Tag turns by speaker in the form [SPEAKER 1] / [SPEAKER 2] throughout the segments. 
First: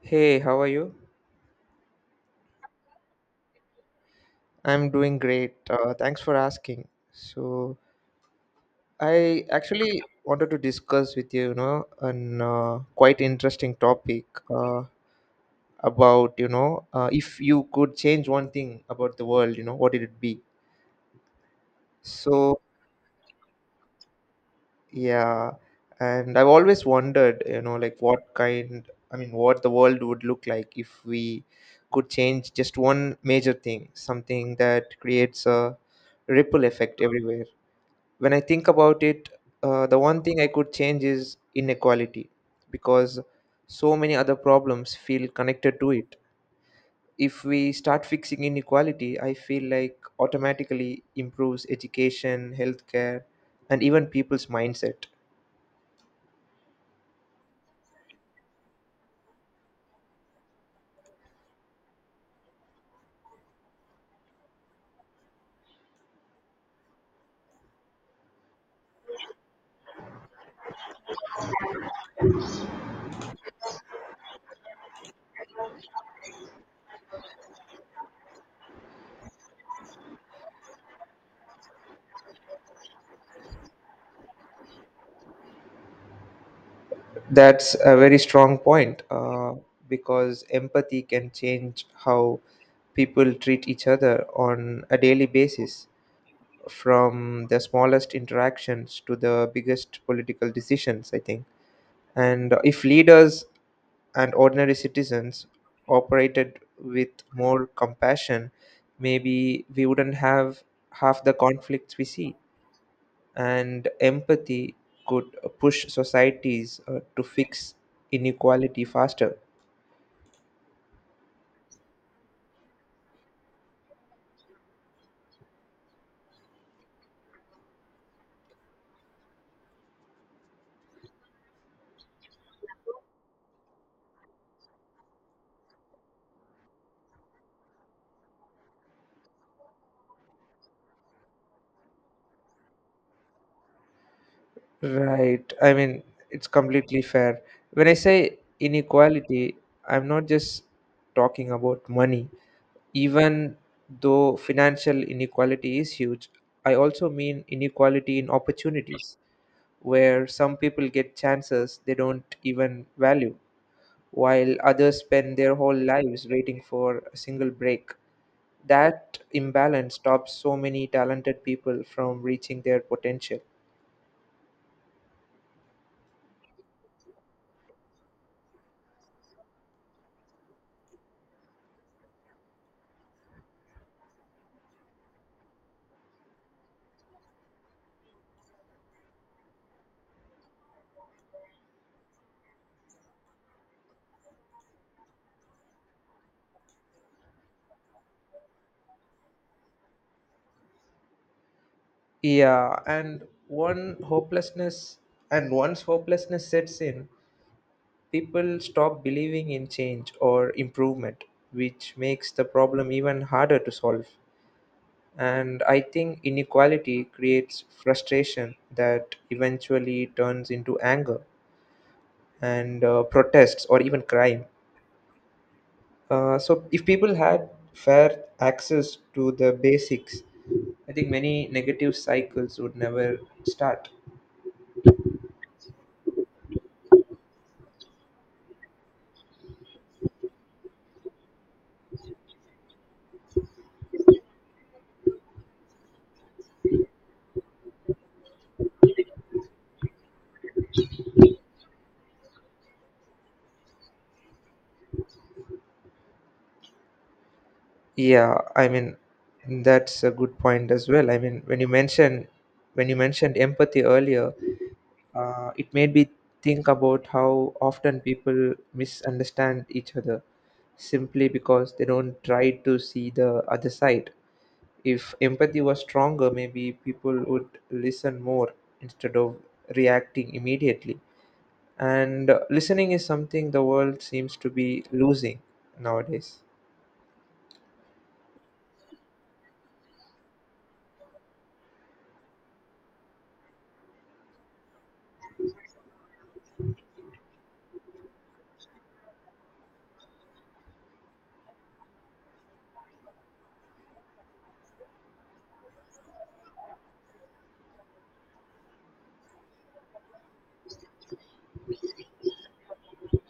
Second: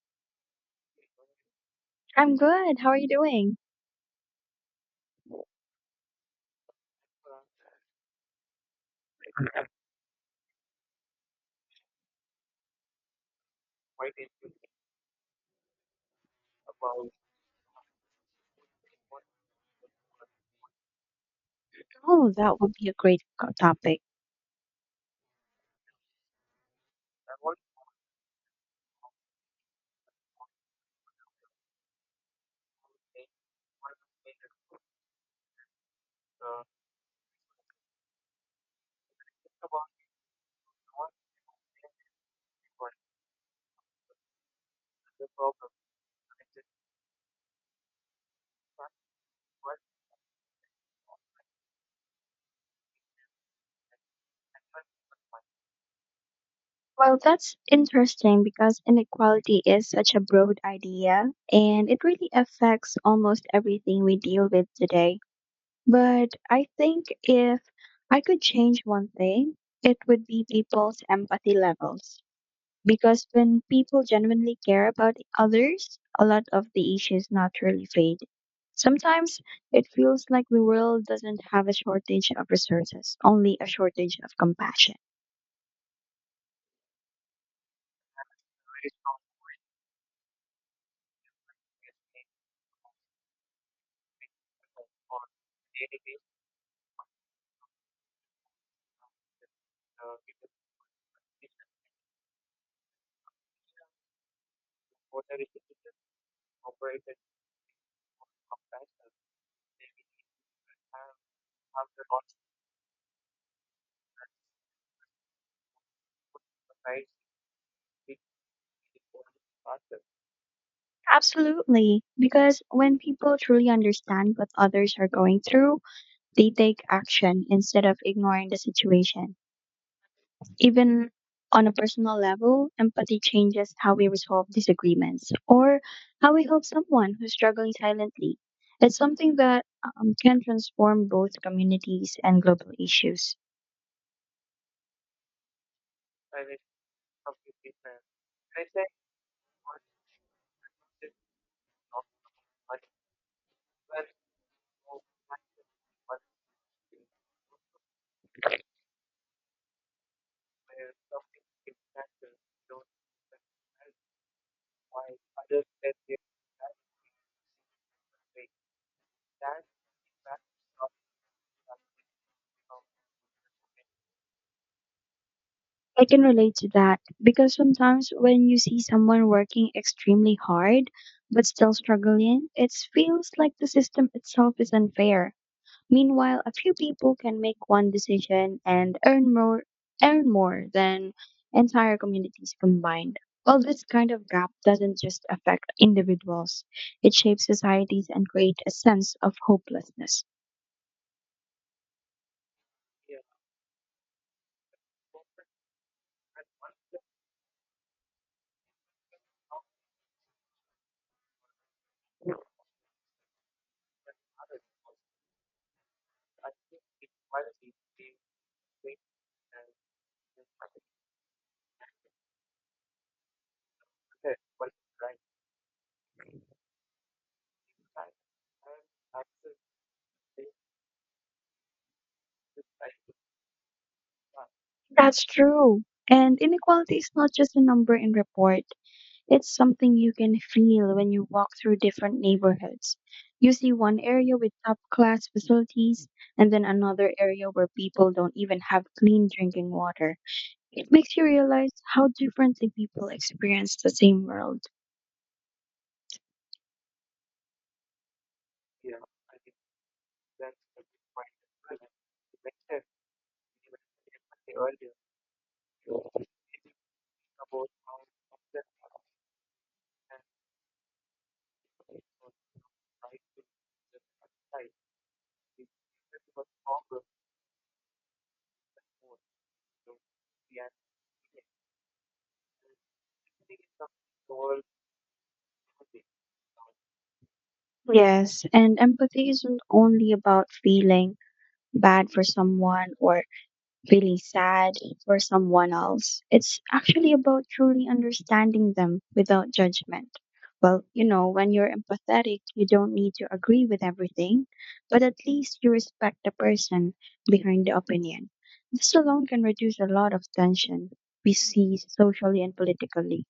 [SPEAKER 1] Hey, how are you?
[SPEAKER 2] I'm good. How are you doing?
[SPEAKER 1] I'm doing great. Thanks for asking. I actually wanted to discuss with you, you know, an quite interesting topic uh, about, you know, if you could change one thing about the world, you know, what did it be?
[SPEAKER 2] Oh, that
[SPEAKER 1] So,
[SPEAKER 2] would be a great topic.
[SPEAKER 1] yeah, and I've always wondered, you know, I mean, what the world would look like if we could change just one major thing, something that creates a ripple effect everywhere. When I think about it, the one thing I could change is inequality because so many other problems feel connected to it. If we start fixing inequality, I feel like automatically improves education, healthcare, and even people's mindset.
[SPEAKER 2] Well, that's interesting because inequality is such a broad idea and it really affects almost everything we deal with today. But I think if I could change one thing, it would be people's empathy levels. Because when people genuinely care about others, a lot of the issues naturally fade. Sometimes it feels like the world doesn't have a shortage of resources, only a shortage of compassion.
[SPEAKER 1] That's a very strong point, because empathy can change how people treat each other on a daily basis, from the smallest interactions to the biggest political decisions, I think. And if leaders and ordinary citizens operated with more compassion, maybe we wouldn't have half the conflicts we see. And empathy could push societies to fix inequality faster.
[SPEAKER 2] Absolutely. Because when people truly understand what others are going through, they take action instead of ignoring the situation. Even on a personal level, empathy changes how we resolve disagreements or how we help someone who's struggling silently. It's something that can transform both communities and global issues.
[SPEAKER 1] Right. I mean, it's completely fair. When I say inequality, I'm not just talking about money. Even though financial inequality is huge, I also mean inequality in opportunities, where some people get chances they don't even value, while others spend their whole lives waiting for a single break. That imbalance stops so many talented people from reaching their potential.
[SPEAKER 2] I can relate to that because sometimes when you see someone working extremely hard but still struggling, it feels like the system itself is unfair. Meanwhile, a few people can make one decision and earn more than entire communities combined. Well, this kind of gap doesn't just affect individuals. It shapes societies and creates a sense of hopelessness.
[SPEAKER 1] Yeah, and one hopelessness and once hopelessness sets in, people stop believing in change or improvement, which makes the problem even harder to solve. And I think inequality creates frustration that eventually turns into anger and protests or even crime. So, if people had fair access to the basics, I think many negative cycles would never start.
[SPEAKER 2] That's true. And inequality is not just a number in report. It's something you can feel when you walk through different neighborhoods. You see one area with top class facilities and then another area where people don't even have clean drinking water. It makes you realize how differently people experience the same world.
[SPEAKER 1] Yeah, I mean, that's a good point as well. I mean, when you mentioned empathy earlier, it made me think about how often people misunderstand each other simply because they don't try to see the other side. If empathy was stronger, maybe people would listen more instead of reacting immediately. And listening is something the world seems to be losing nowadays.
[SPEAKER 2] Yes, and empathy isn't only about feeling bad for someone or feeling sad for someone else. It's actually about truly understanding them without judgment. Well, you know, when you're empathetic, you don't need to agree with everything, but at least you respect the person behind the opinion. This alone can reduce a lot of tension we see socially and politically.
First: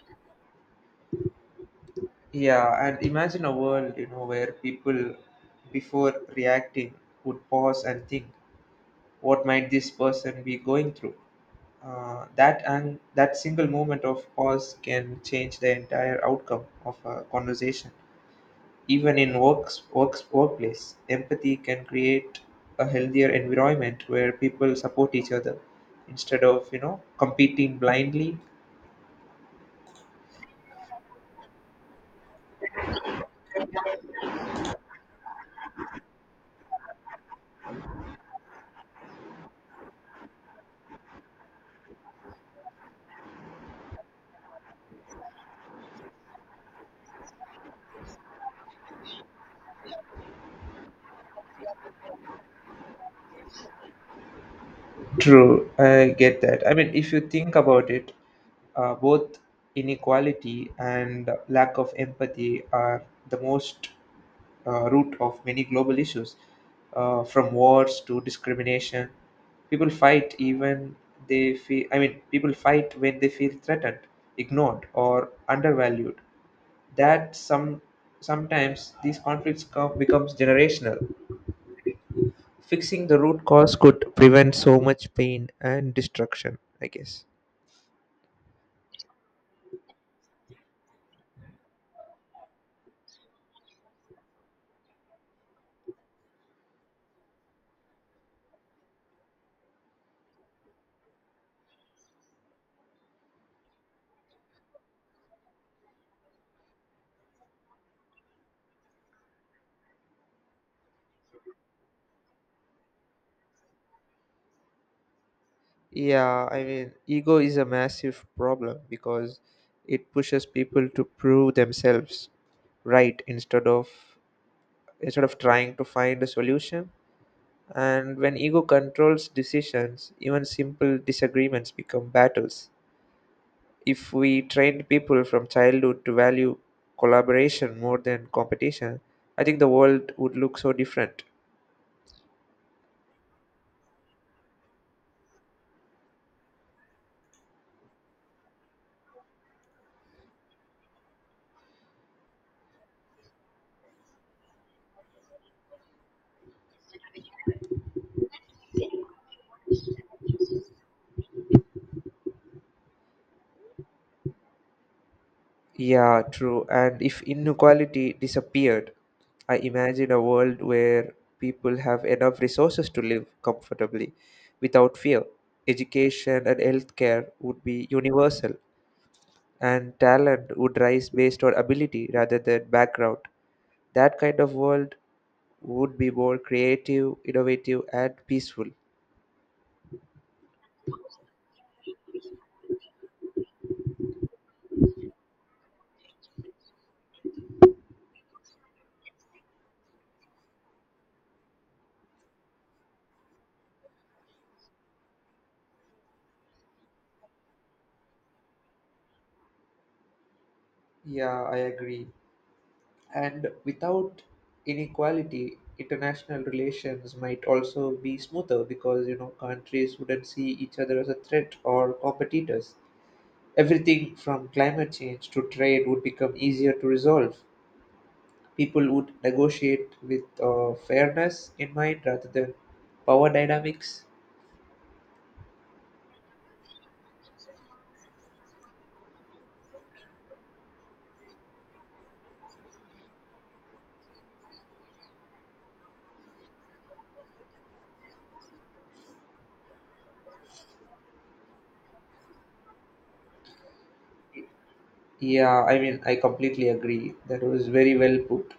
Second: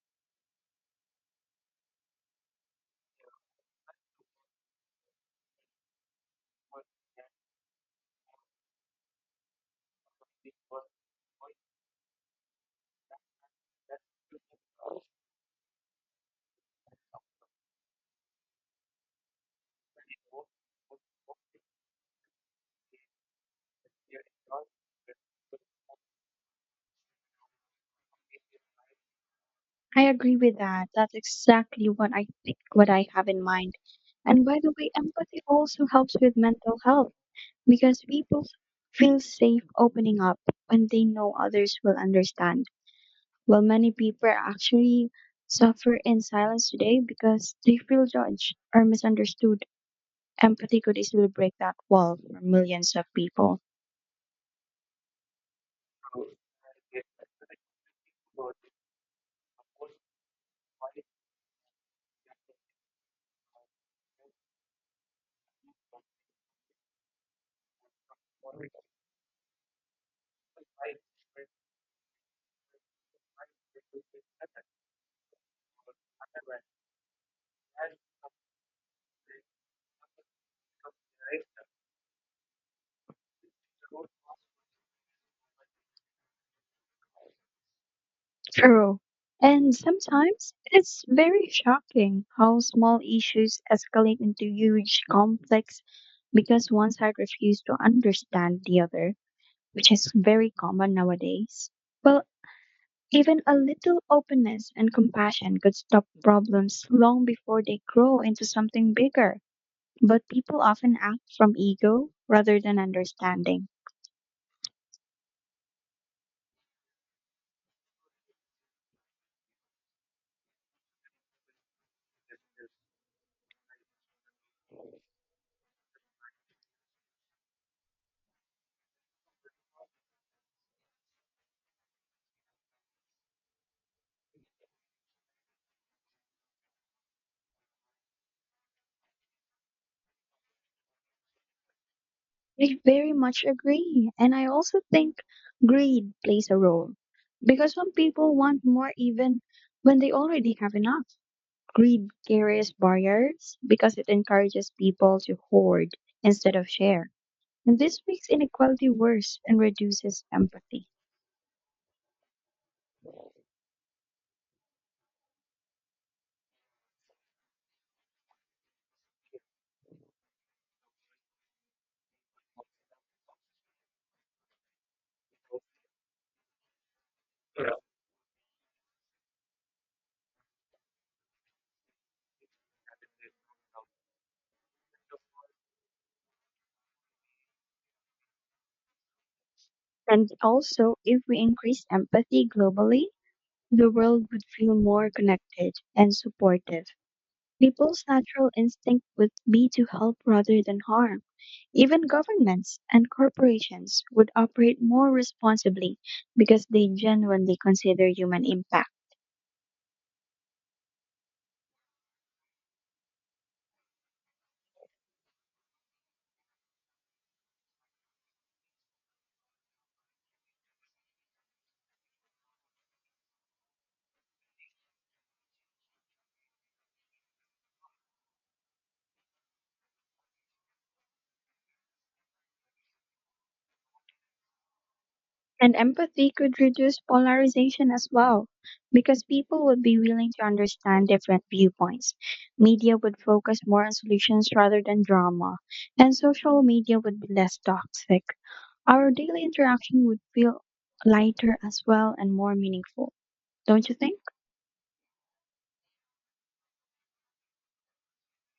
[SPEAKER 1] Yeah, and imagine a world, you know, where people, before reacting, would pause and think, what might this person be going through? That single moment of pause can change the entire outcome of a conversation. Even in works, works workplace, empathy can create a healthier environment where people support each other instead of, you know, competing blindly.
[SPEAKER 2] I agree with that. That's exactly what I think, what I have in mind. And by the way, empathy also helps with mental health because people feel safe opening up when they know others will understand. While many people actually suffer in silence today because they feel judged or misunderstood, empathy could easily break that wall for millions of people.
[SPEAKER 1] True, I get that. I mean, if you think about it, both inequality and lack of empathy are the most root of many global issues, from wars to discrimination. People fight even they feel. I mean, people fight when they feel threatened, ignored, or undervalued. That some Sometimes these conflicts come becomes generational. Fixing the root cause could prevent so much pain and destruction, I guess.
[SPEAKER 2] True. And sometimes it's very shocking how small issues escalate into huge conflicts because one side refuses to understand the other, which is very common nowadays. Well, even a little openness and compassion could stop problems long before they grow into something bigger. But people often act from ego rather than understanding.
[SPEAKER 1] Yeah, I mean, ego is a massive problem because it pushes people to prove themselves right instead of trying to find a solution. And when ego controls decisions, even simple disagreements become battles. If we trained people from childhood to value collaboration more than competition, I think the world would look so different.
[SPEAKER 2] I very much agree. And I also think greed plays a role because some people want more even when they already have enough. Greed carries barriers because it encourages people to hoard instead of share. And this makes inequality worse and reduces empathy.
[SPEAKER 1] Yeah, true. And if inequality disappeared, I imagine a world where people have enough resources to live comfortably without fear. Education and healthcare would be universal, and talent would rise based on ability rather than background. That kind of world would be more creative, innovative, and peaceful.
[SPEAKER 2] And also, if we increase empathy globally, the world would feel more connected and supportive. People's natural instinct would be to help rather than harm. Even governments and corporations would operate more responsibly because they genuinely consider human impact.
[SPEAKER 1] Yeah, I agree. And without inequality, international relations might also be smoother, because, you know, countries wouldn't see each other as a threat or competitors. Everything from climate change to trade would become easier to resolve. People would negotiate with fairness in mind rather than power dynamics.
[SPEAKER 2] And empathy could reduce polarization as well because people would be willing to understand different viewpoints. Media would focus more on solutions rather than drama, and social media would be less toxic. Our daily interaction would feel lighter as well and more meaningful, don't you think?
[SPEAKER 1] Yeah, I mean, I completely agree. That was very well put.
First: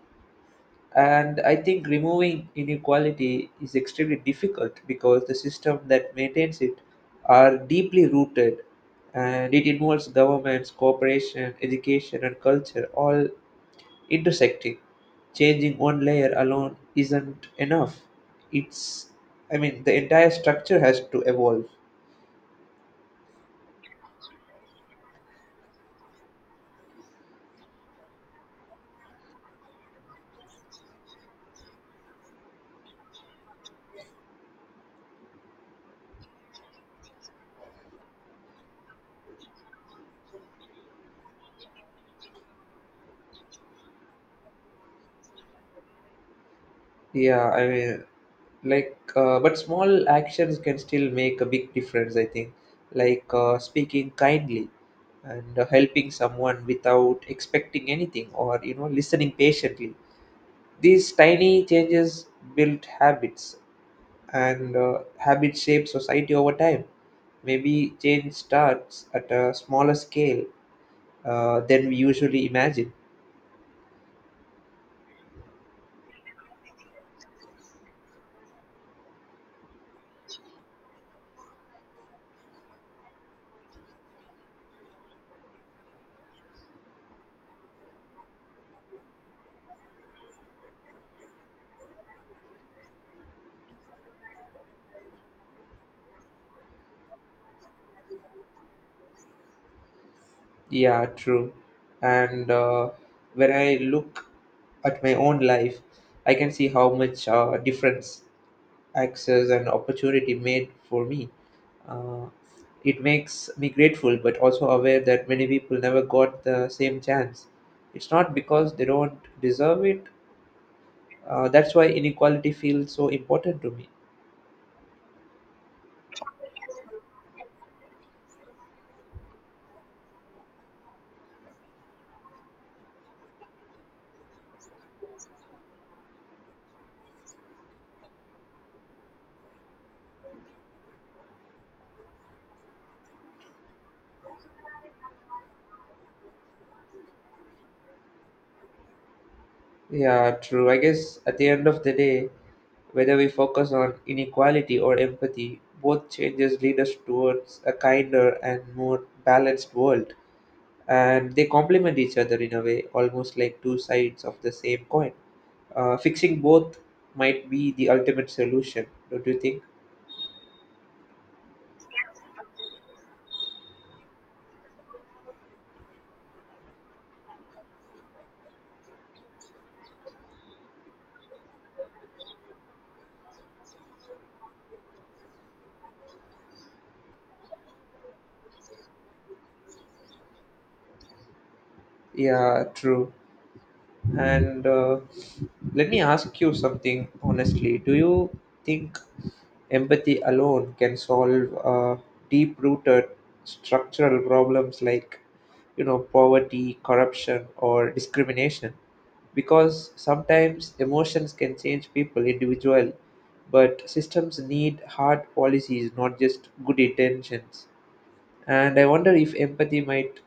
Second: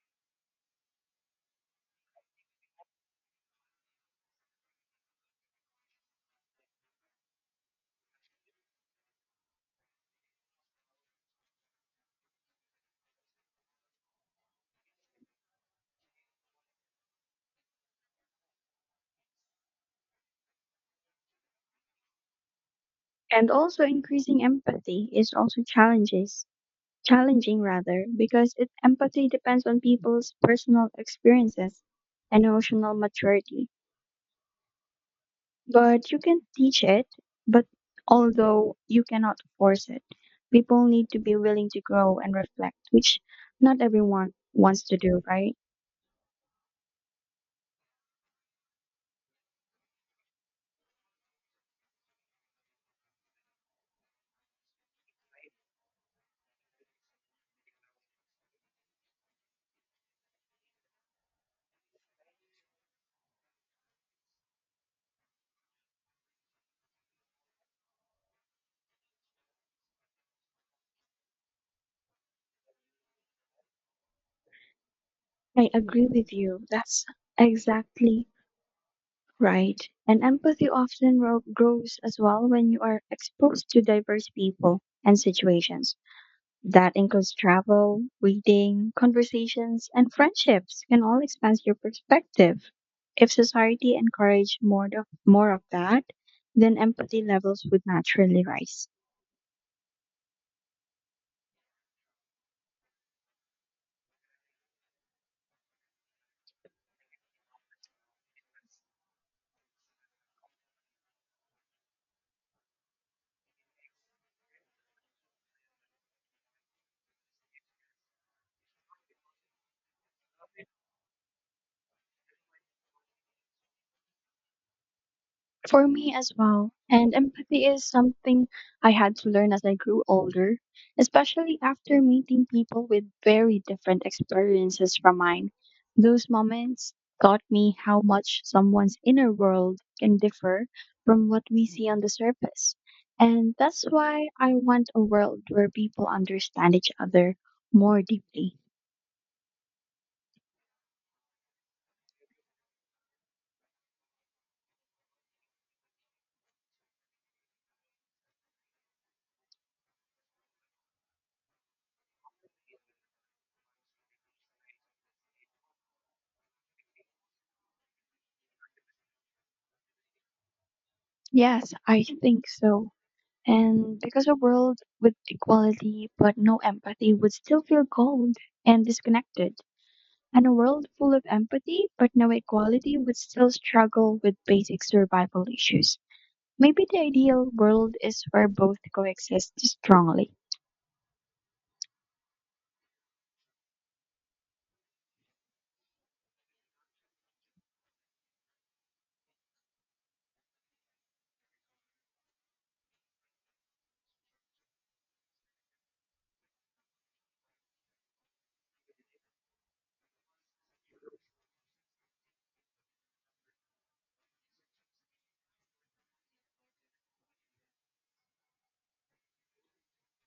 [SPEAKER 1] And I think removing inequality is extremely difficult because the system that maintains it are deeply rooted, and it involves governments, cooperation, education, and culture all intersecting. Changing one layer alone isn't enough. It's, I mean, the entire structure has to evolve.
[SPEAKER 2] And also, increasing empathy is also challenges. Challenging rather, because it, empathy depends on people's personal experiences and emotional maturity. But you can teach it, but although you cannot force it, people need to be willing to grow and reflect, which not everyone wants to do, right?
[SPEAKER 1] Yeah, I mean, but small actions can still make a big difference, I think. Speaking kindly and helping someone without expecting anything, or, you know, listening patiently. These tiny changes build habits, and habits shape society over time. Maybe change starts at a smaller scale than we usually imagine.
[SPEAKER 2] I agree with you. That's exactly right. And empathy often grows as well when you are exposed to diverse people and situations. That includes travel, reading, conversations, and friendships can all expand your perspective. If society encouraged more of that, then empathy levels would naturally rise.
[SPEAKER 1] Yeah, true. And when I look at my own life, I can see how much difference access and opportunity made for me. Uh, it makes me grateful, but also aware that many people never got the same chance. It's not because they don't deserve it. That's why inequality feels so important to me.
[SPEAKER 2] For me as well. And empathy is something I had to learn as I grew older, especially after meeting people with very different experiences from mine. Those moments taught me how much someone's inner world can differ from what we see on the surface. And that's why I want a world where people understand each other more deeply.
[SPEAKER 1] Yeah, true. I guess at the end of the day, whether we focus on inequality or empathy, both changes lead us towards a kinder and more balanced world. And they complement each other in a way, almost like two sides of the same coin. Fixing both might be the ultimate solution, don't you think?
[SPEAKER 2] Yes, I think so. And because a world with equality but no empathy would still feel cold and disconnected. And a world full of empathy but no equality would still struggle with basic survival issues. Maybe the ideal world is where both coexist strongly.
[SPEAKER 1] Yeah, true. And let me ask you something honestly. Do you think empathy alone can solve deep rooted structural problems like, you know, poverty, corruption, or discrimination? Because sometimes emotions can change people individually, but systems need hard policies, not just good intentions. And I wonder if empathy might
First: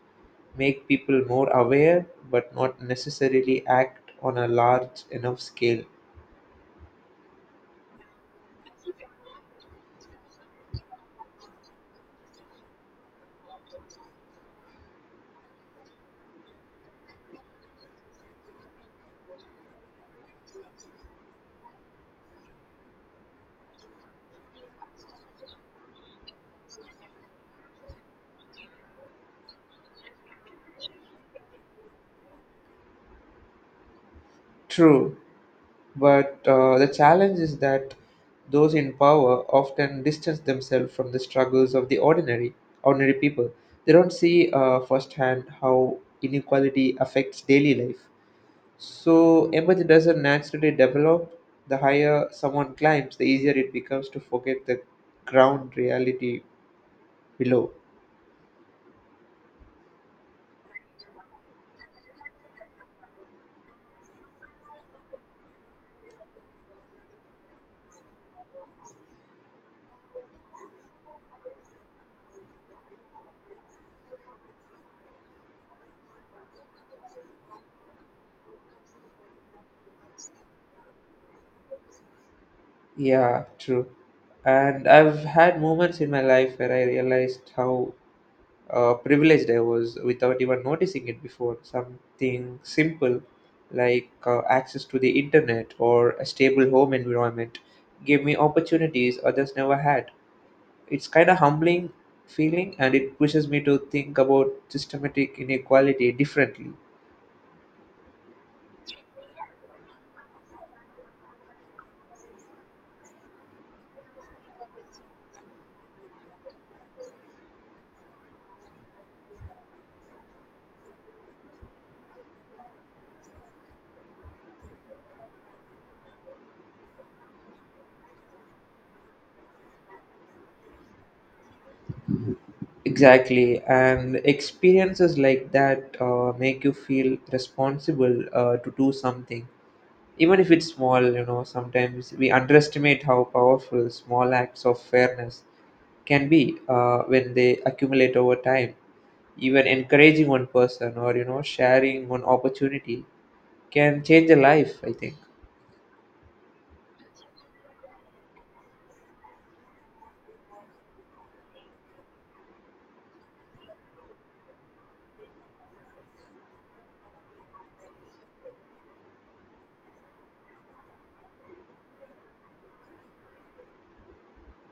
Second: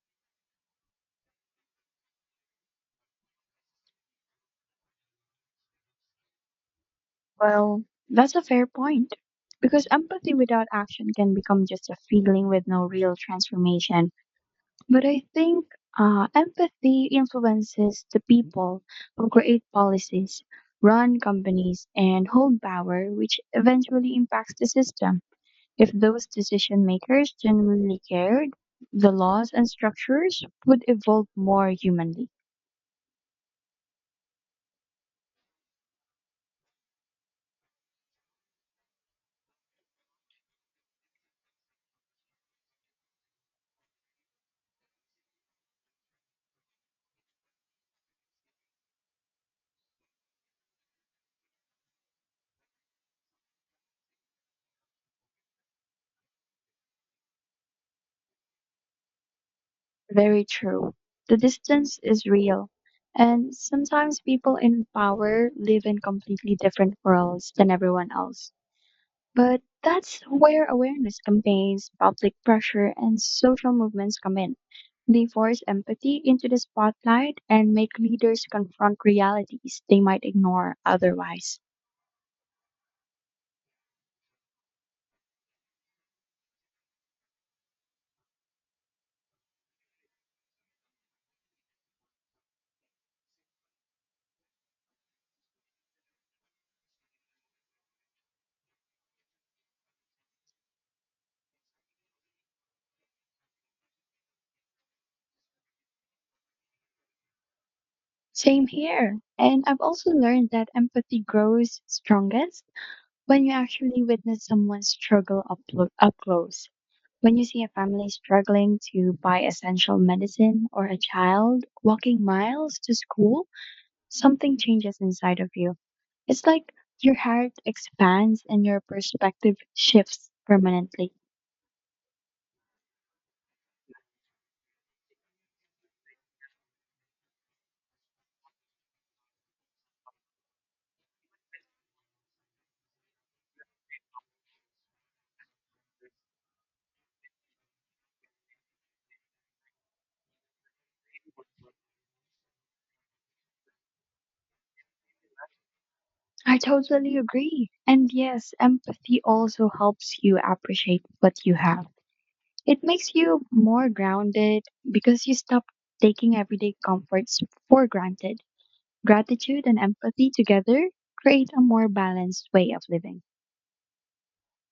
[SPEAKER 1] make people more aware but not necessarily act on a large enough scale.
[SPEAKER 2] Well, that's a fair point. Because empathy without action can become just a feeling with no real transformation. But I think empathy influences the people who create policies, run companies, and hold power, which eventually impacts the system. If those decision makers genuinely cared, the laws and structures would evolve more humanly.
[SPEAKER 1] True, but the challenge is that those in power often distance themselves from the struggles of the ordinary people. They don't see firsthand how inequality affects daily life. So empathy doesn't naturally develop. The higher someone climbs, the easier it becomes to forget the ground reality below.
[SPEAKER 2] Very true. The distance is real. And sometimes people in power live in completely different worlds than everyone else. But that's where awareness campaigns, public pressure, and social movements come in. They force empathy into the spotlight and make leaders confront realities they might ignore otherwise.
[SPEAKER 1] Yeah, true. And I've had moments in my life where I realized how privileged I was without even noticing it before. Something simple like access to the internet or a stable home environment gave me opportunities others never had. It's kind of humbling feeling, and it pushes me to think about systematic inequality differently.
[SPEAKER 2] Same here. And I've also learned that empathy grows strongest when you actually witness someone struggle up close. When you see a family struggling to buy essential medicine or a child walking miles to school, something changes inside of you. It's like your heart expands and your perspective shifts permanently.
[SPEAKER 1] Exactly, and experiences like that make you feel responsible to do something. Even if it's small, you know, sometimes we underestimate how powerful small acts of fairness can be when they accumulate over time. Even encouraging one person, or, you know, sharing one opportunity can change a life, I think.
[SPEAKER 2] I totally agree. And yes, empathy also helps you appreciate what you have. It makes you more grounded because you stop taking everyday comforts for granted. Gratitude and empathy together create a more balanced way of living.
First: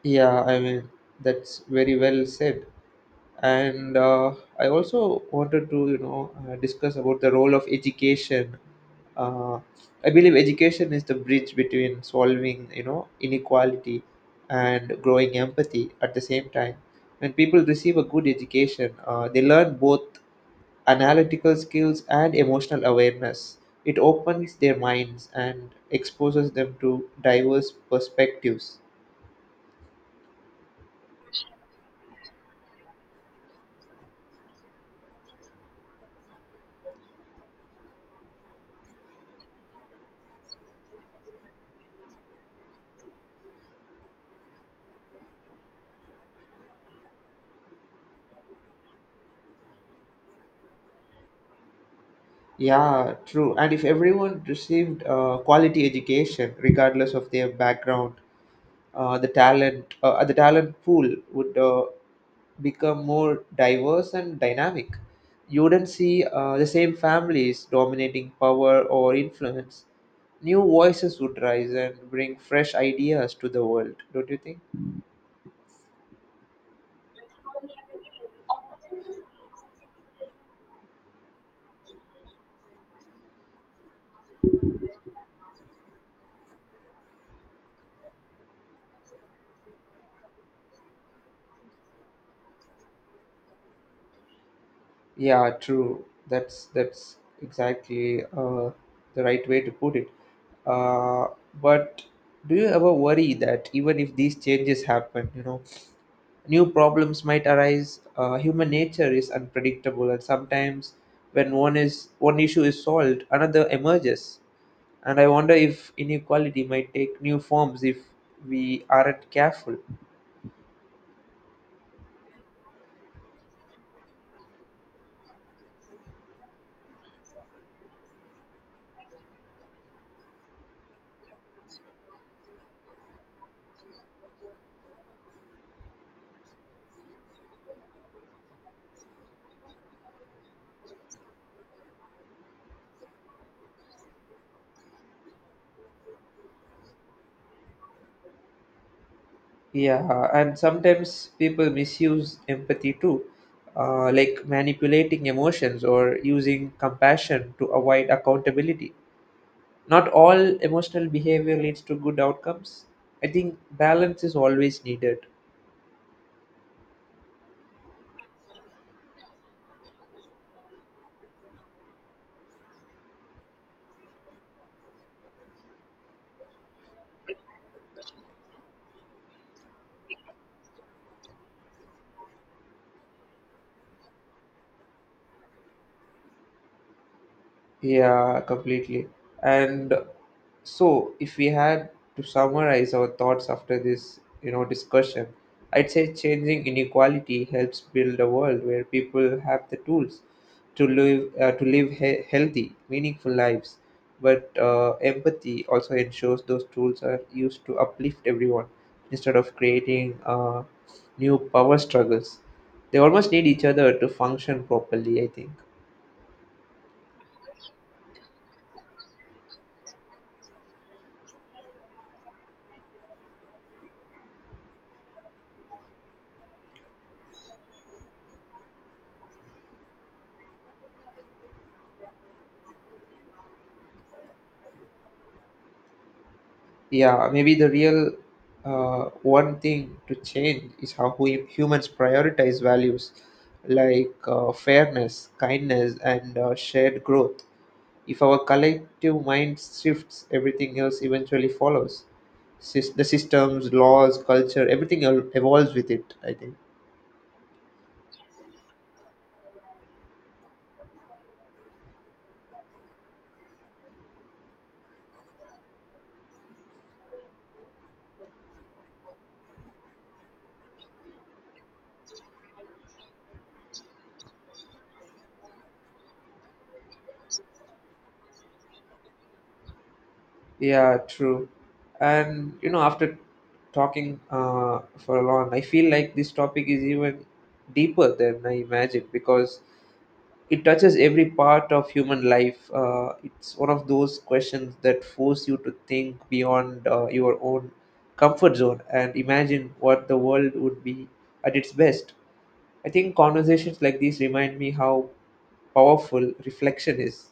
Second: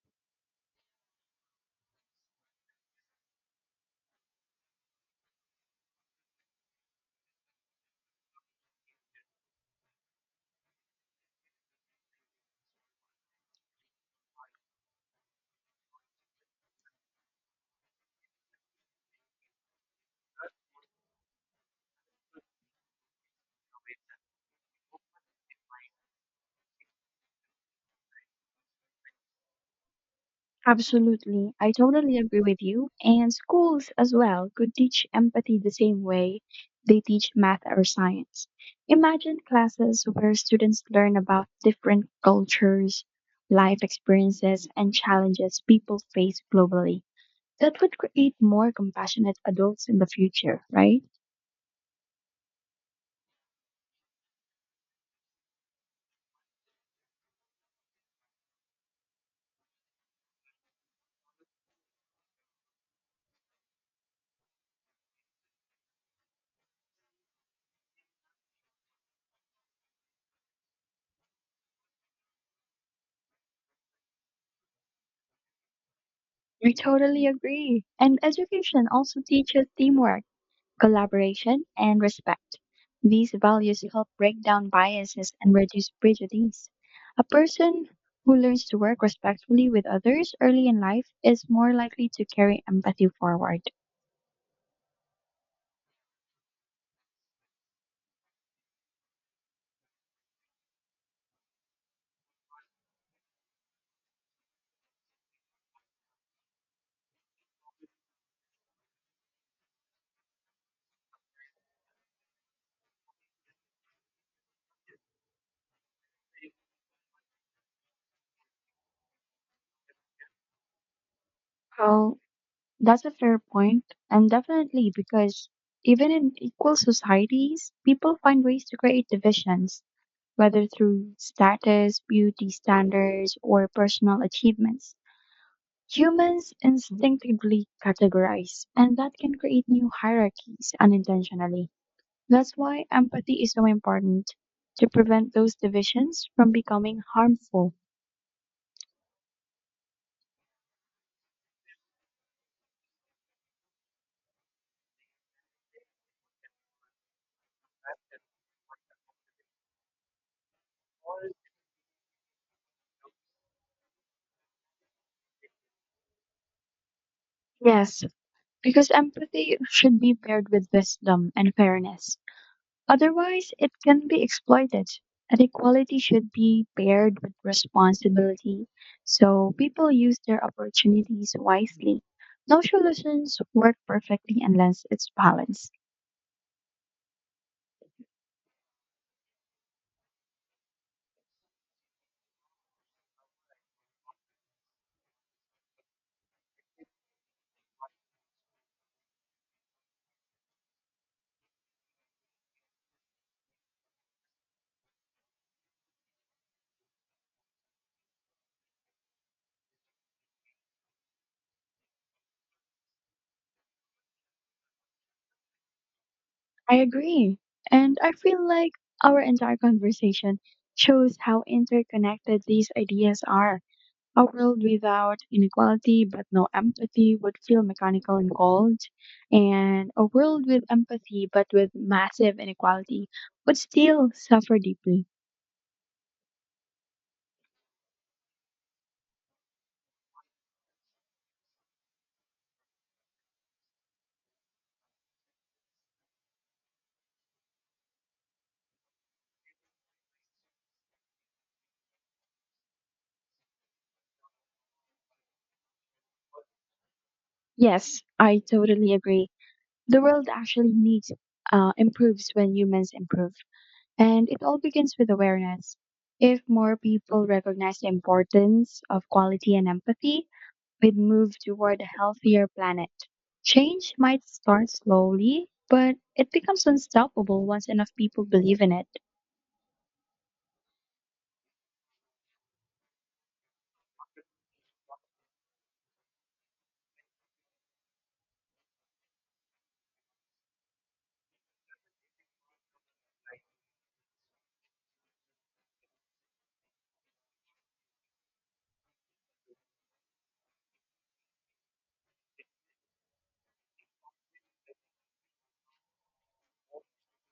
[SPEAKER 1] Yeah, I mean, that's very well said. And I also wanted to, you know, discuss about the role of education uh, I believe education is the bridge between solving, you know, inequality and growing empathy at the same time. When people receive a good education, they learn both analytical skills and emotional awareness. It opens their minds and exposes them to diverse perspectives.
[SPEAKER 2] Absolutely. I totally agree with you. And schools as well could teach empathy the same way they teach math or science. Imagine classes where students learn about different cultures, life experiences, and challenges people face globally. That would create more compassionate adults in the future, right?
[SPEAKER 1] Yeah, true. And if everyone received quality education regardless of their background, the talent pool would become more diverse and dynamic. You wouldn't see the same families dominating power or influence. New voices would rise and bring fresh ideas to the world, don't you think?
[SPEAKER 2] We totally agree. And education also teaches teamwork, collaboration, and respect. These values help break down biases and reduce prejudice. A person who learns to work respectfully with others early in life is more likely to carry empathy forward.
[SPEAKER 1] Yeah, true. That's exactly the right way to put it. Uh, but do you ever worry that even if these changes happen, you know, new problems might arise? Human nature is unpredictable, and sometimes when one is one issue is solved, another emerges. And I wonder if inequality might take new forms if we aren't careful.
[SPEAKER 2] Well, that's a fair point, and definitely because even in equal societies, people find ways to create divisions, whether through status, beauty standards, or personal achievements. Humans instinctively categorize, and that can create new hierarchies unintentionally. That's why empathy is so important to prevent those divisions from becoming harmful.
[SPEAKER 1] Yeah, and sometimes people misuse empathy too, like manipulating emotions or using compassion to avoid accountability. Not all emotional behavior leads to good outcomes. I think balance is always needed.
[SPEAKER 2] Yes, because empathy should be paired with wisdom and fairness. Otherwise, it can be exploited. And equality should be paired with responsibility so people use their opportunities wisely. No solutions work perfectly unless it's balanced.
[SPEAKER 1] Yeah, completely. And if we had to summarize our thoughts after this, you know, discussion, I'd say changing inequality helps build a world where people have the tools to live healthy, meaningful lives. But empathy also ensures those tools are used to uplift everyone instead of creating new power struggles. They almost need each other to function properly, I think.
[SPEAKER 2] I agree. And I feel like our entire conversation shows how interconnected these ideas are. A world without inequality but no empathy would feel mechanical and cold. And a world with empathy but with massive inequality would still suffer deeply.
[SPEAKER 1] Yeah, maybe the real one thing to change is how we humans prioritize values like fairness, kindness, and shared growth. If our collective mind shifts, everything else eventually follows. The systems, laws, culture, everything evolves with it, I think.
[SPEAKER 2] Yes, I totally agree. The world actually needs improves when humans improve. And it all begins with awareness. If more people recognize the importance of quality and empathy, we'd move toward a healthier planet. Change might start slowly, but it becomes unstoppable once enough people believe in it.
[SPEAKER 1] Yeah, true. And you know, after talking for long, I feel like this topic is even deeper than I imagined because it touches every part of human life. It's one of those questions that force you to think beyond your own comfort zone and imagine what the world would be at its best. I think conversations like these remind me how powerful reflection is.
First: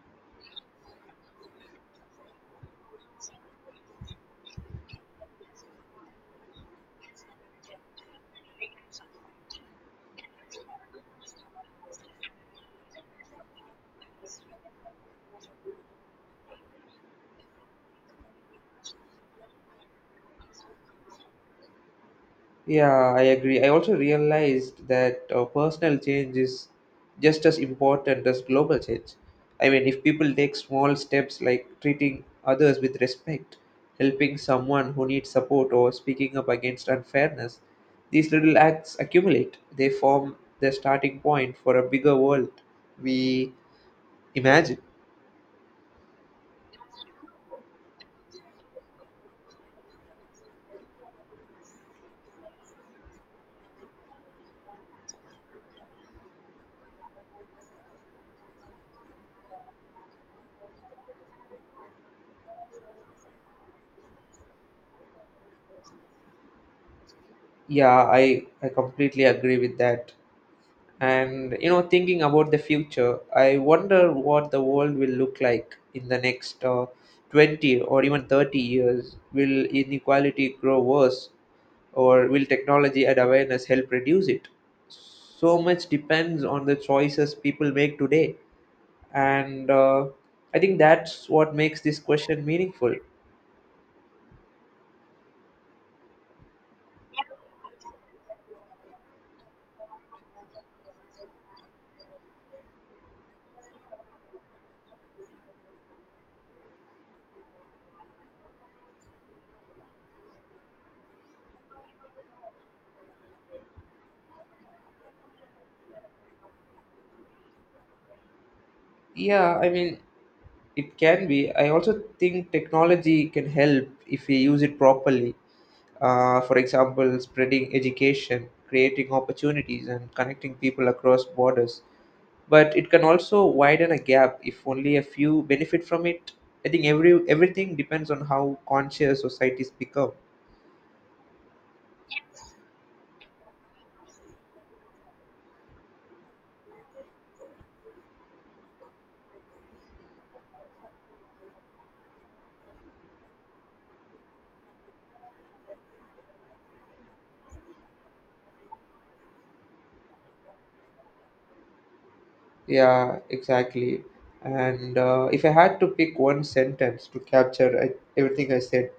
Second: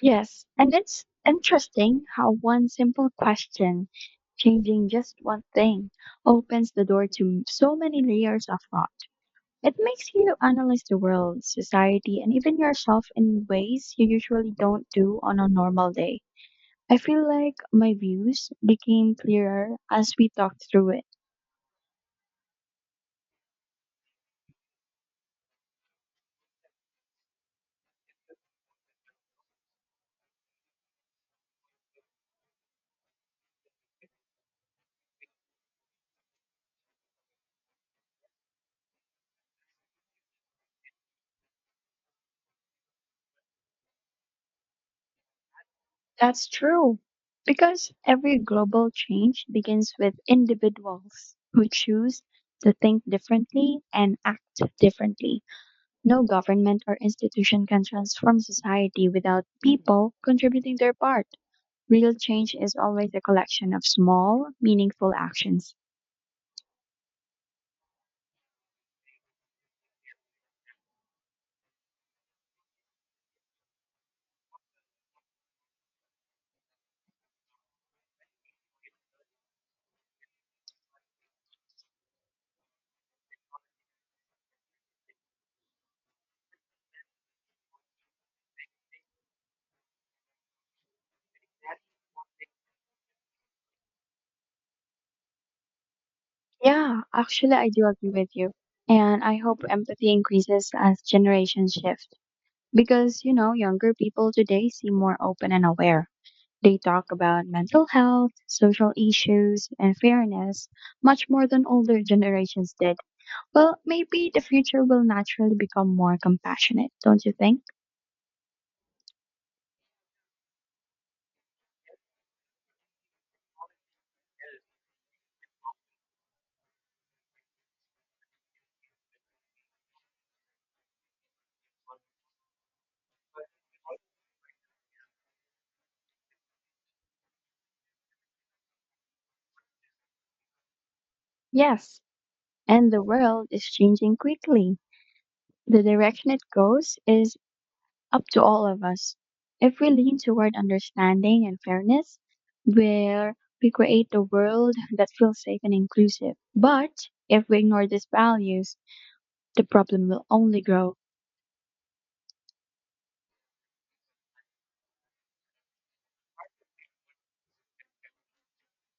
[SPEAKER 2] Yes, and it's interesting how one simple question, changing just one thing, opens the door to so many layers of thought. It makes you analyze the world, society, and even yourself in ways you usually don't do on a normal day. I feel like my views became clearer as we talked through it.
[SPEAKER 1] Yeah, I agree. I also realized that personal change is just as important as global change. I mean, if people take small steps like treating others with respect, helping someone who needs support, or speaking up against unfairness, these little acts accumulate. They form the starting point for a bigger world we imagine.
[SPEAKER 2] That's true. Because every global change begins with individuals who choose to think differently and act differently. No government or institution can transform society without people contributing their part. Real change is always a collection of small, meaningful actions.
[SPEAKER 1] Yeah, I completely agree with that. And you know, thinking about the future, I wonder what the world will look like in the next 20 or even 30 years. Will inequality grow worse, or will technology and awareness help reduce it? So much depends on the choices people make today. And I think that's what makes this question meaningful.
[SPEAKER 2] Yeah, actually, I do agree with you. And I hope empathy increases as generations shift. Because, you know, younger people today seem more open and aware. They talk about mental health, social issues, and fairness much more than older generations did. Well, maybe the future will naturally become more compassionate, don't you think?
[SPEAKER 1] Yeah, I mean, it can be. I also think technology can help if we use it properly. Uh, for example, spreading education, creating opportunities, and connecting people across borders. But it can also widen a gap if only a few benefit from it. I think everything depends on how conscious societies become.
[SPEAKER 2] Yes. And the world is changing quickly. The direction it goes is up to all of us. If we lean toward understanding and fairness, where we create a world that feels safe and inclusive. But if we ignore these values, the problem will only grow.
[SPEAKER 1] Yeah, exactly. And if I had to pick one sentence to capture everything I said,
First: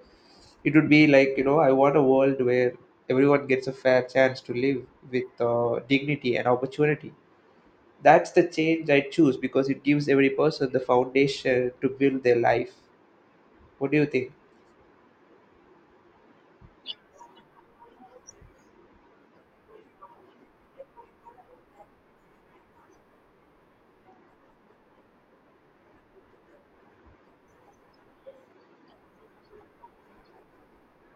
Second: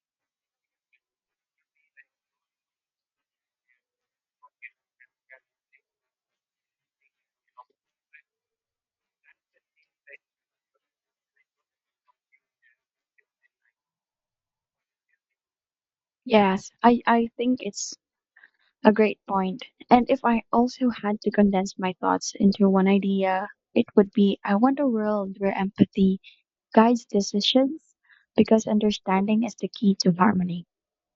[SPEAKER 1] it would be like, you know, I want a world where everyone gets a fair chance to live with dignity and opportunity. That's the change I choose because it gives every person the foundation to build their life. What do you think?
[SPEAKER 2] Yes, I think it's a great point. And if I also had to condense my thoughts into one idea, it would be I want a world where empathy guides decisions because understanding is the key to harmony.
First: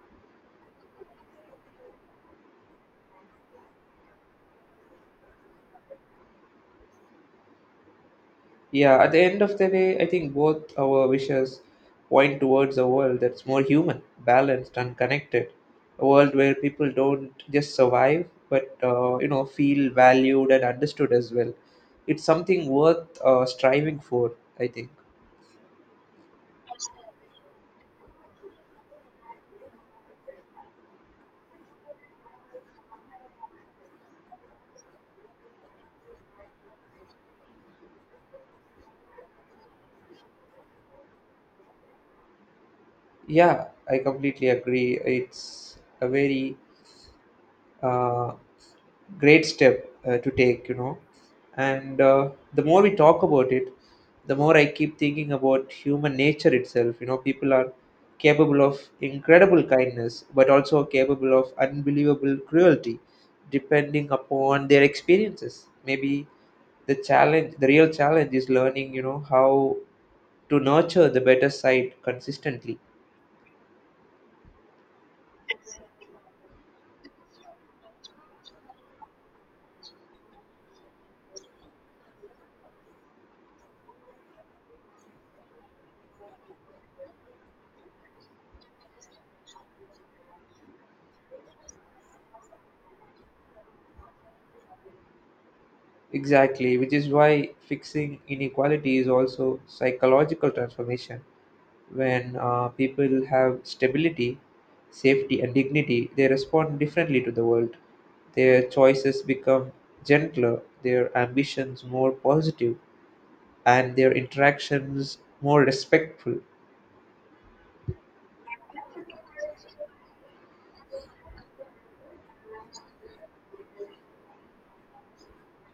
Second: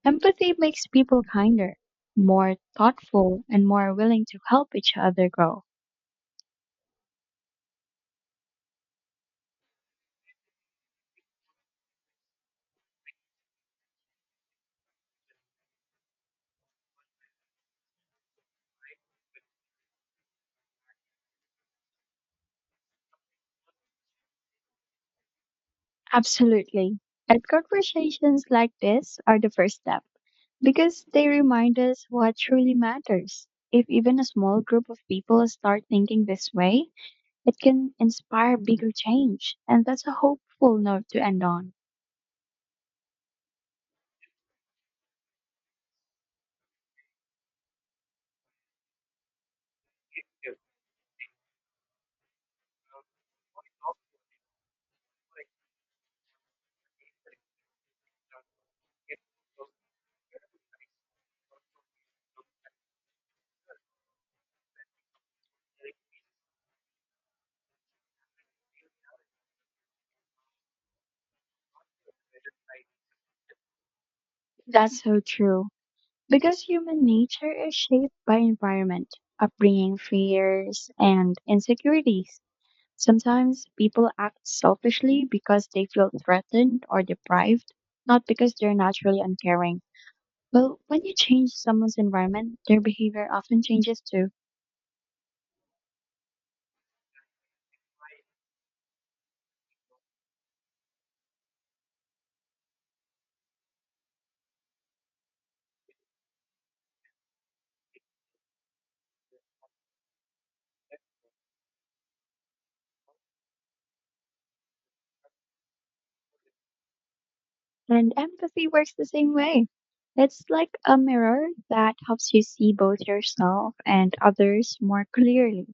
[SPEAKER 2] Empathy makes people kinder, more thoughtful, and more willing to help each other grow.
[SPEAKER 1] Yeah, at the end of the day, I think both our wishes point towards a world that's more human, balanced, and connected. A world where people don't just survive, but feel valued and understood as well. It's something worth striving for, I think.
[SPEAKER 2] Absolutely. And conversations like this are the first step because they remind us what truly matters. If even a small group of people start thinking this way, it can inspire bigger change. And that's a hopeful note to end on.
[SPEAKER 1] Yeah, I completely agree. It's a very uh, great step to take, you know. And the more we talk about it, the more I keep thinking about human nature itself. You know, people are capable of incredible kindness but also capable of unbelievable cruelty depending upon their experiences. Maybe the real challenge is learning, you know, how to nurture the better side consistently.
[SPEAKER 2] That's so true. Because human nature is shaped by environment, upbringing, fears, and insecurities. Sometimes people act selfishly because they feel threatened or deprived, not because they're naturally uncaring. Well, when you change someone's environment, their behavior often changes too.
[SPEAKER 1] Exactly, which is why fixing inequality is also psychological transformation. When people have stability, safety, and dignity, they respond differently to the world. Their choices become gentler, their ambitions more positive, and their interactions more respectful.
[SPEAKER 2] And empathy works the same way. It's like a mirror that helps you see both yourself and others more clearly.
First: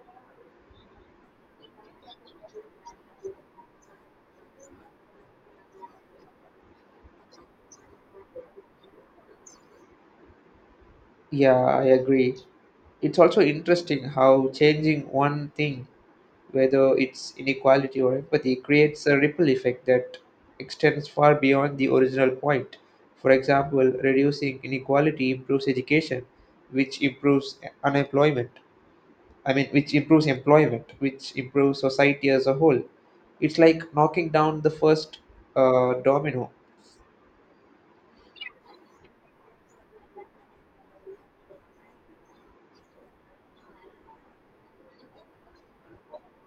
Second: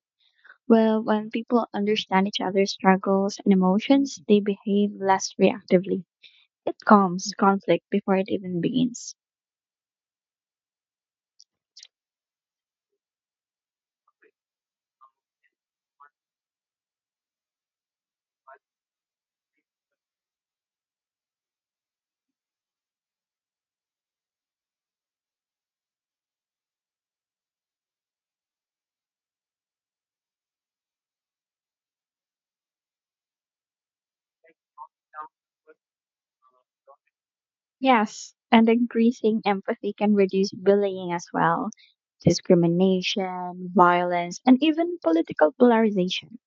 [SPEAKER 2] Well, when people understand each other's struggles and emotions, they behave less reactively. It calms conflict before it even begins.
[SPEAKER 1] Yeah, I agree. It's also interesting how changing one thing, whether it's inequality or empathy, creates a ripple effect that extends far beyond the original point. For example, reducing inequality improves education, which improves unemployment. I mean, which improves employment, which improves society as a whole. It's like knocking down the first domino.
[SPEAKER 2] Yes, and increasing empathy can reduce bullying as well, discrimination, violence, and even political polarization.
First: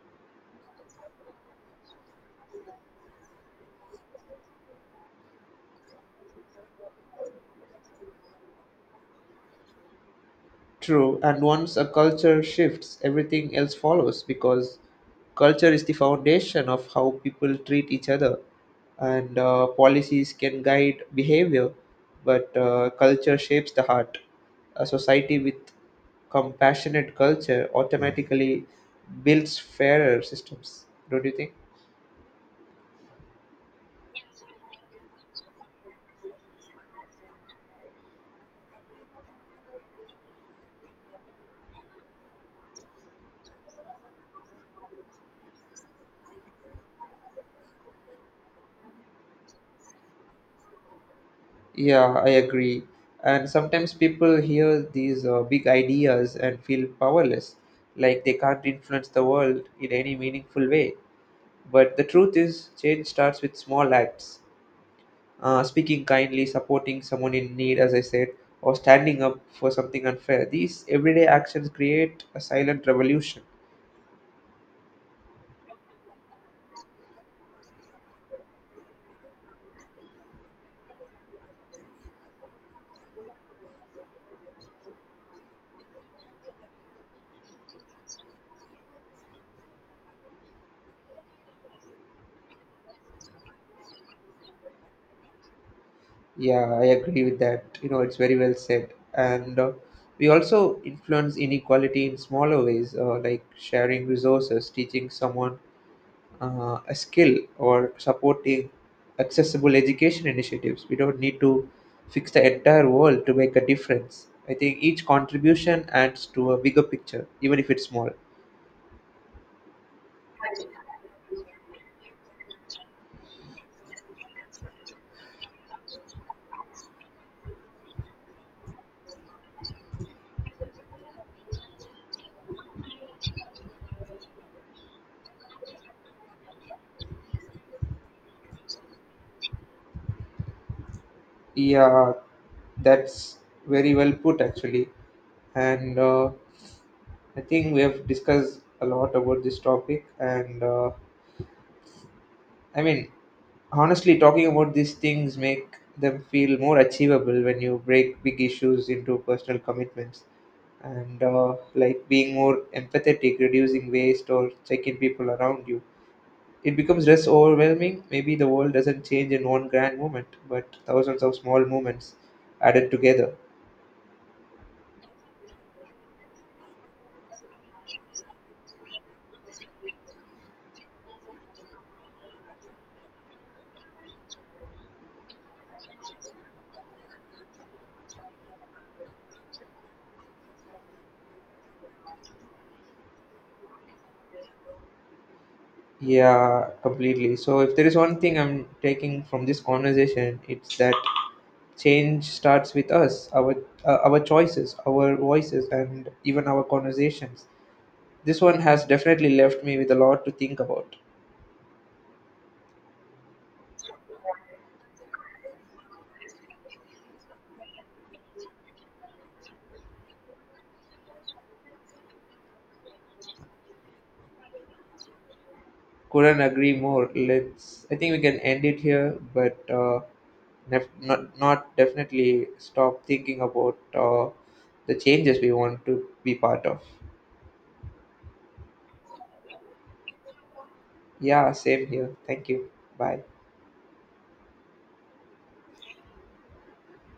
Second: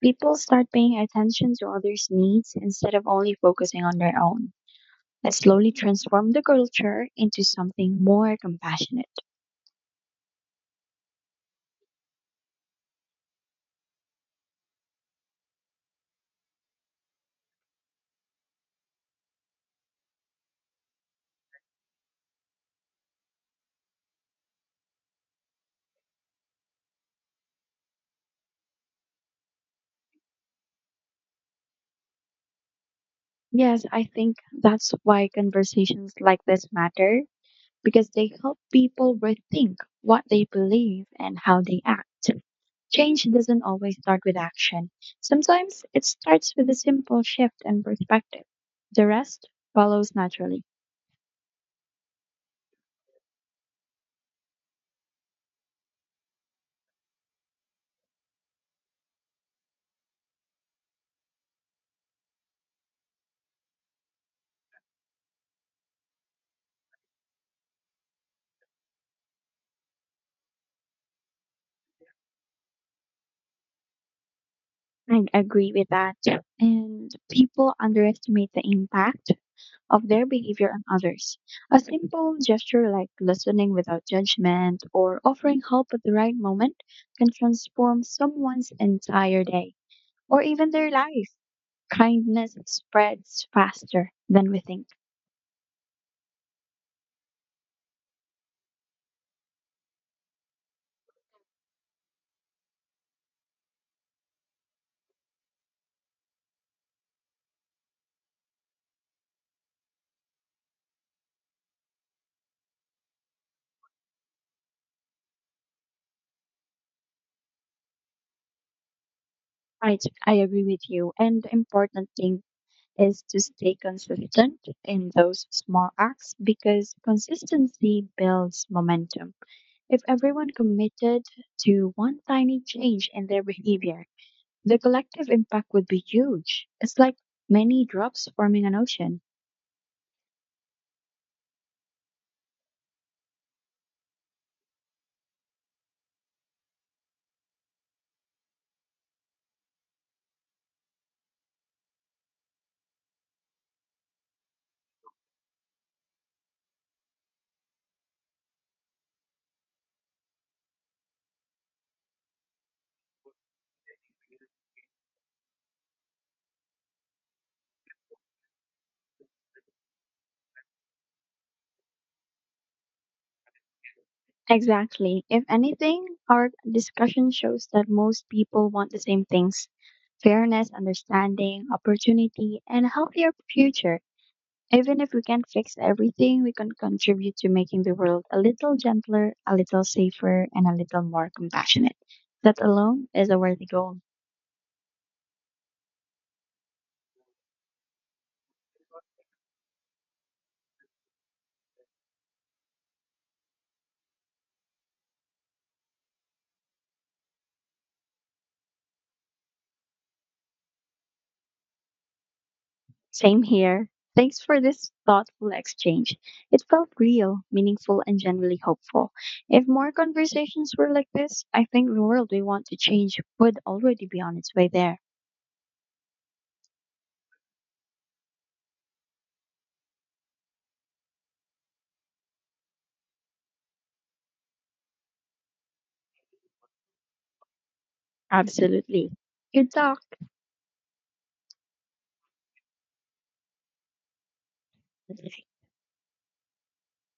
[SPEAKER 2] People start paying attention to others' needs instead of only focusing on their own. That slowly transform the culture into something more compassionate.
[SPEAKER 1] True, and once a culture shifts, everything else follows because culture is the foundation of how people treat each other, and policies can guide behavior, but culture shapes the heart. A society with compassionate culture automatically builds fairer systems, don't you think?
[SPEAKER 2] Yes, I think that's why conversations like this matter, because they help people rethink what they believe and how they act. Change doesn't always start with action. Sometimes it starts with a simple shift in perspective. The rest follows naturally.
[SPEAKER 1] Yeah, I agree. And sometimes people hear these big ideas and feel powerless, like they can't influence the world in any meaningful way. But the truth is, change starts with small acts. Speaking kindly, supporting someone in need, as I said, or standing up for something unfair. These everyday actions create a silent revolution.
[SPEAKER 2] I agree with that. And people underestimate the impact of their behavior on others. A simple gesture like listening without judgment or offering help at the right moment can transform someone's entire day or even their life. Kindness spreads faster than we think.
[SPEAKER 1] Yeah, I agree with that. You know, it's very well said. And we also influence inequality in smaller ways, like sharing resources, teaching someone a skill, or supporting accessible education initiatives. We don't need to fix the entire world to make a difference. I think each contribution adds to a bigger picture, even if it's small.
[SPEAKER 2] Right, I agree with you. And the important thing is to stay consistent in those small acts because consistency builds momentum. If everyone committed to one tiny change in their behavior, the collective impact would be huge. It's like many drops forming an ocean.
[SPEAKER 1] Yeah, that's very well put, actually. And I think we have discussed a lot about this topic, and I mean, honestly, talking about these things make them feel more achievable. When you break big issues into personal commitments and like being more empathetic, reducing waste, or checking people around you, it becomes less overwhelming. Maybe the world doesn't change in one grand moment, but thousands of small moments added together.
[SPEAKER 2] Exactly. If anything, our discussion shows that most people want the same things: fairness, understanding, opportunity, and a healthier future. Even if we can't fix everything, we can contribute to making the world a little gentler, a little safer, and a little more compassionate. That alone is a worthy goal.
[SPEAKER 1] Yeah, completely. So, if there is one thing I'm taking from this conversation, it's that change starts with us, our choices, our voices, and even our conversations. This one has definitely left me with a lot to think about.
[SPEAKER 2] Same here. Thanks for this thoughtful exchange. It felt real, meaningful, and generally hopeful. If more conversations were like this, I think the world we want to change would already be on its way there.
[SPEAKER 1] Couldn't agree more. Let's. I think we can end it here, but nef- not not definitely stop thinking about the changes we want to be part of.
[SPEAKER 2] Absolutely. Good talk.
[SPEAKER 1] Yeah, same here. Thank you. Bye.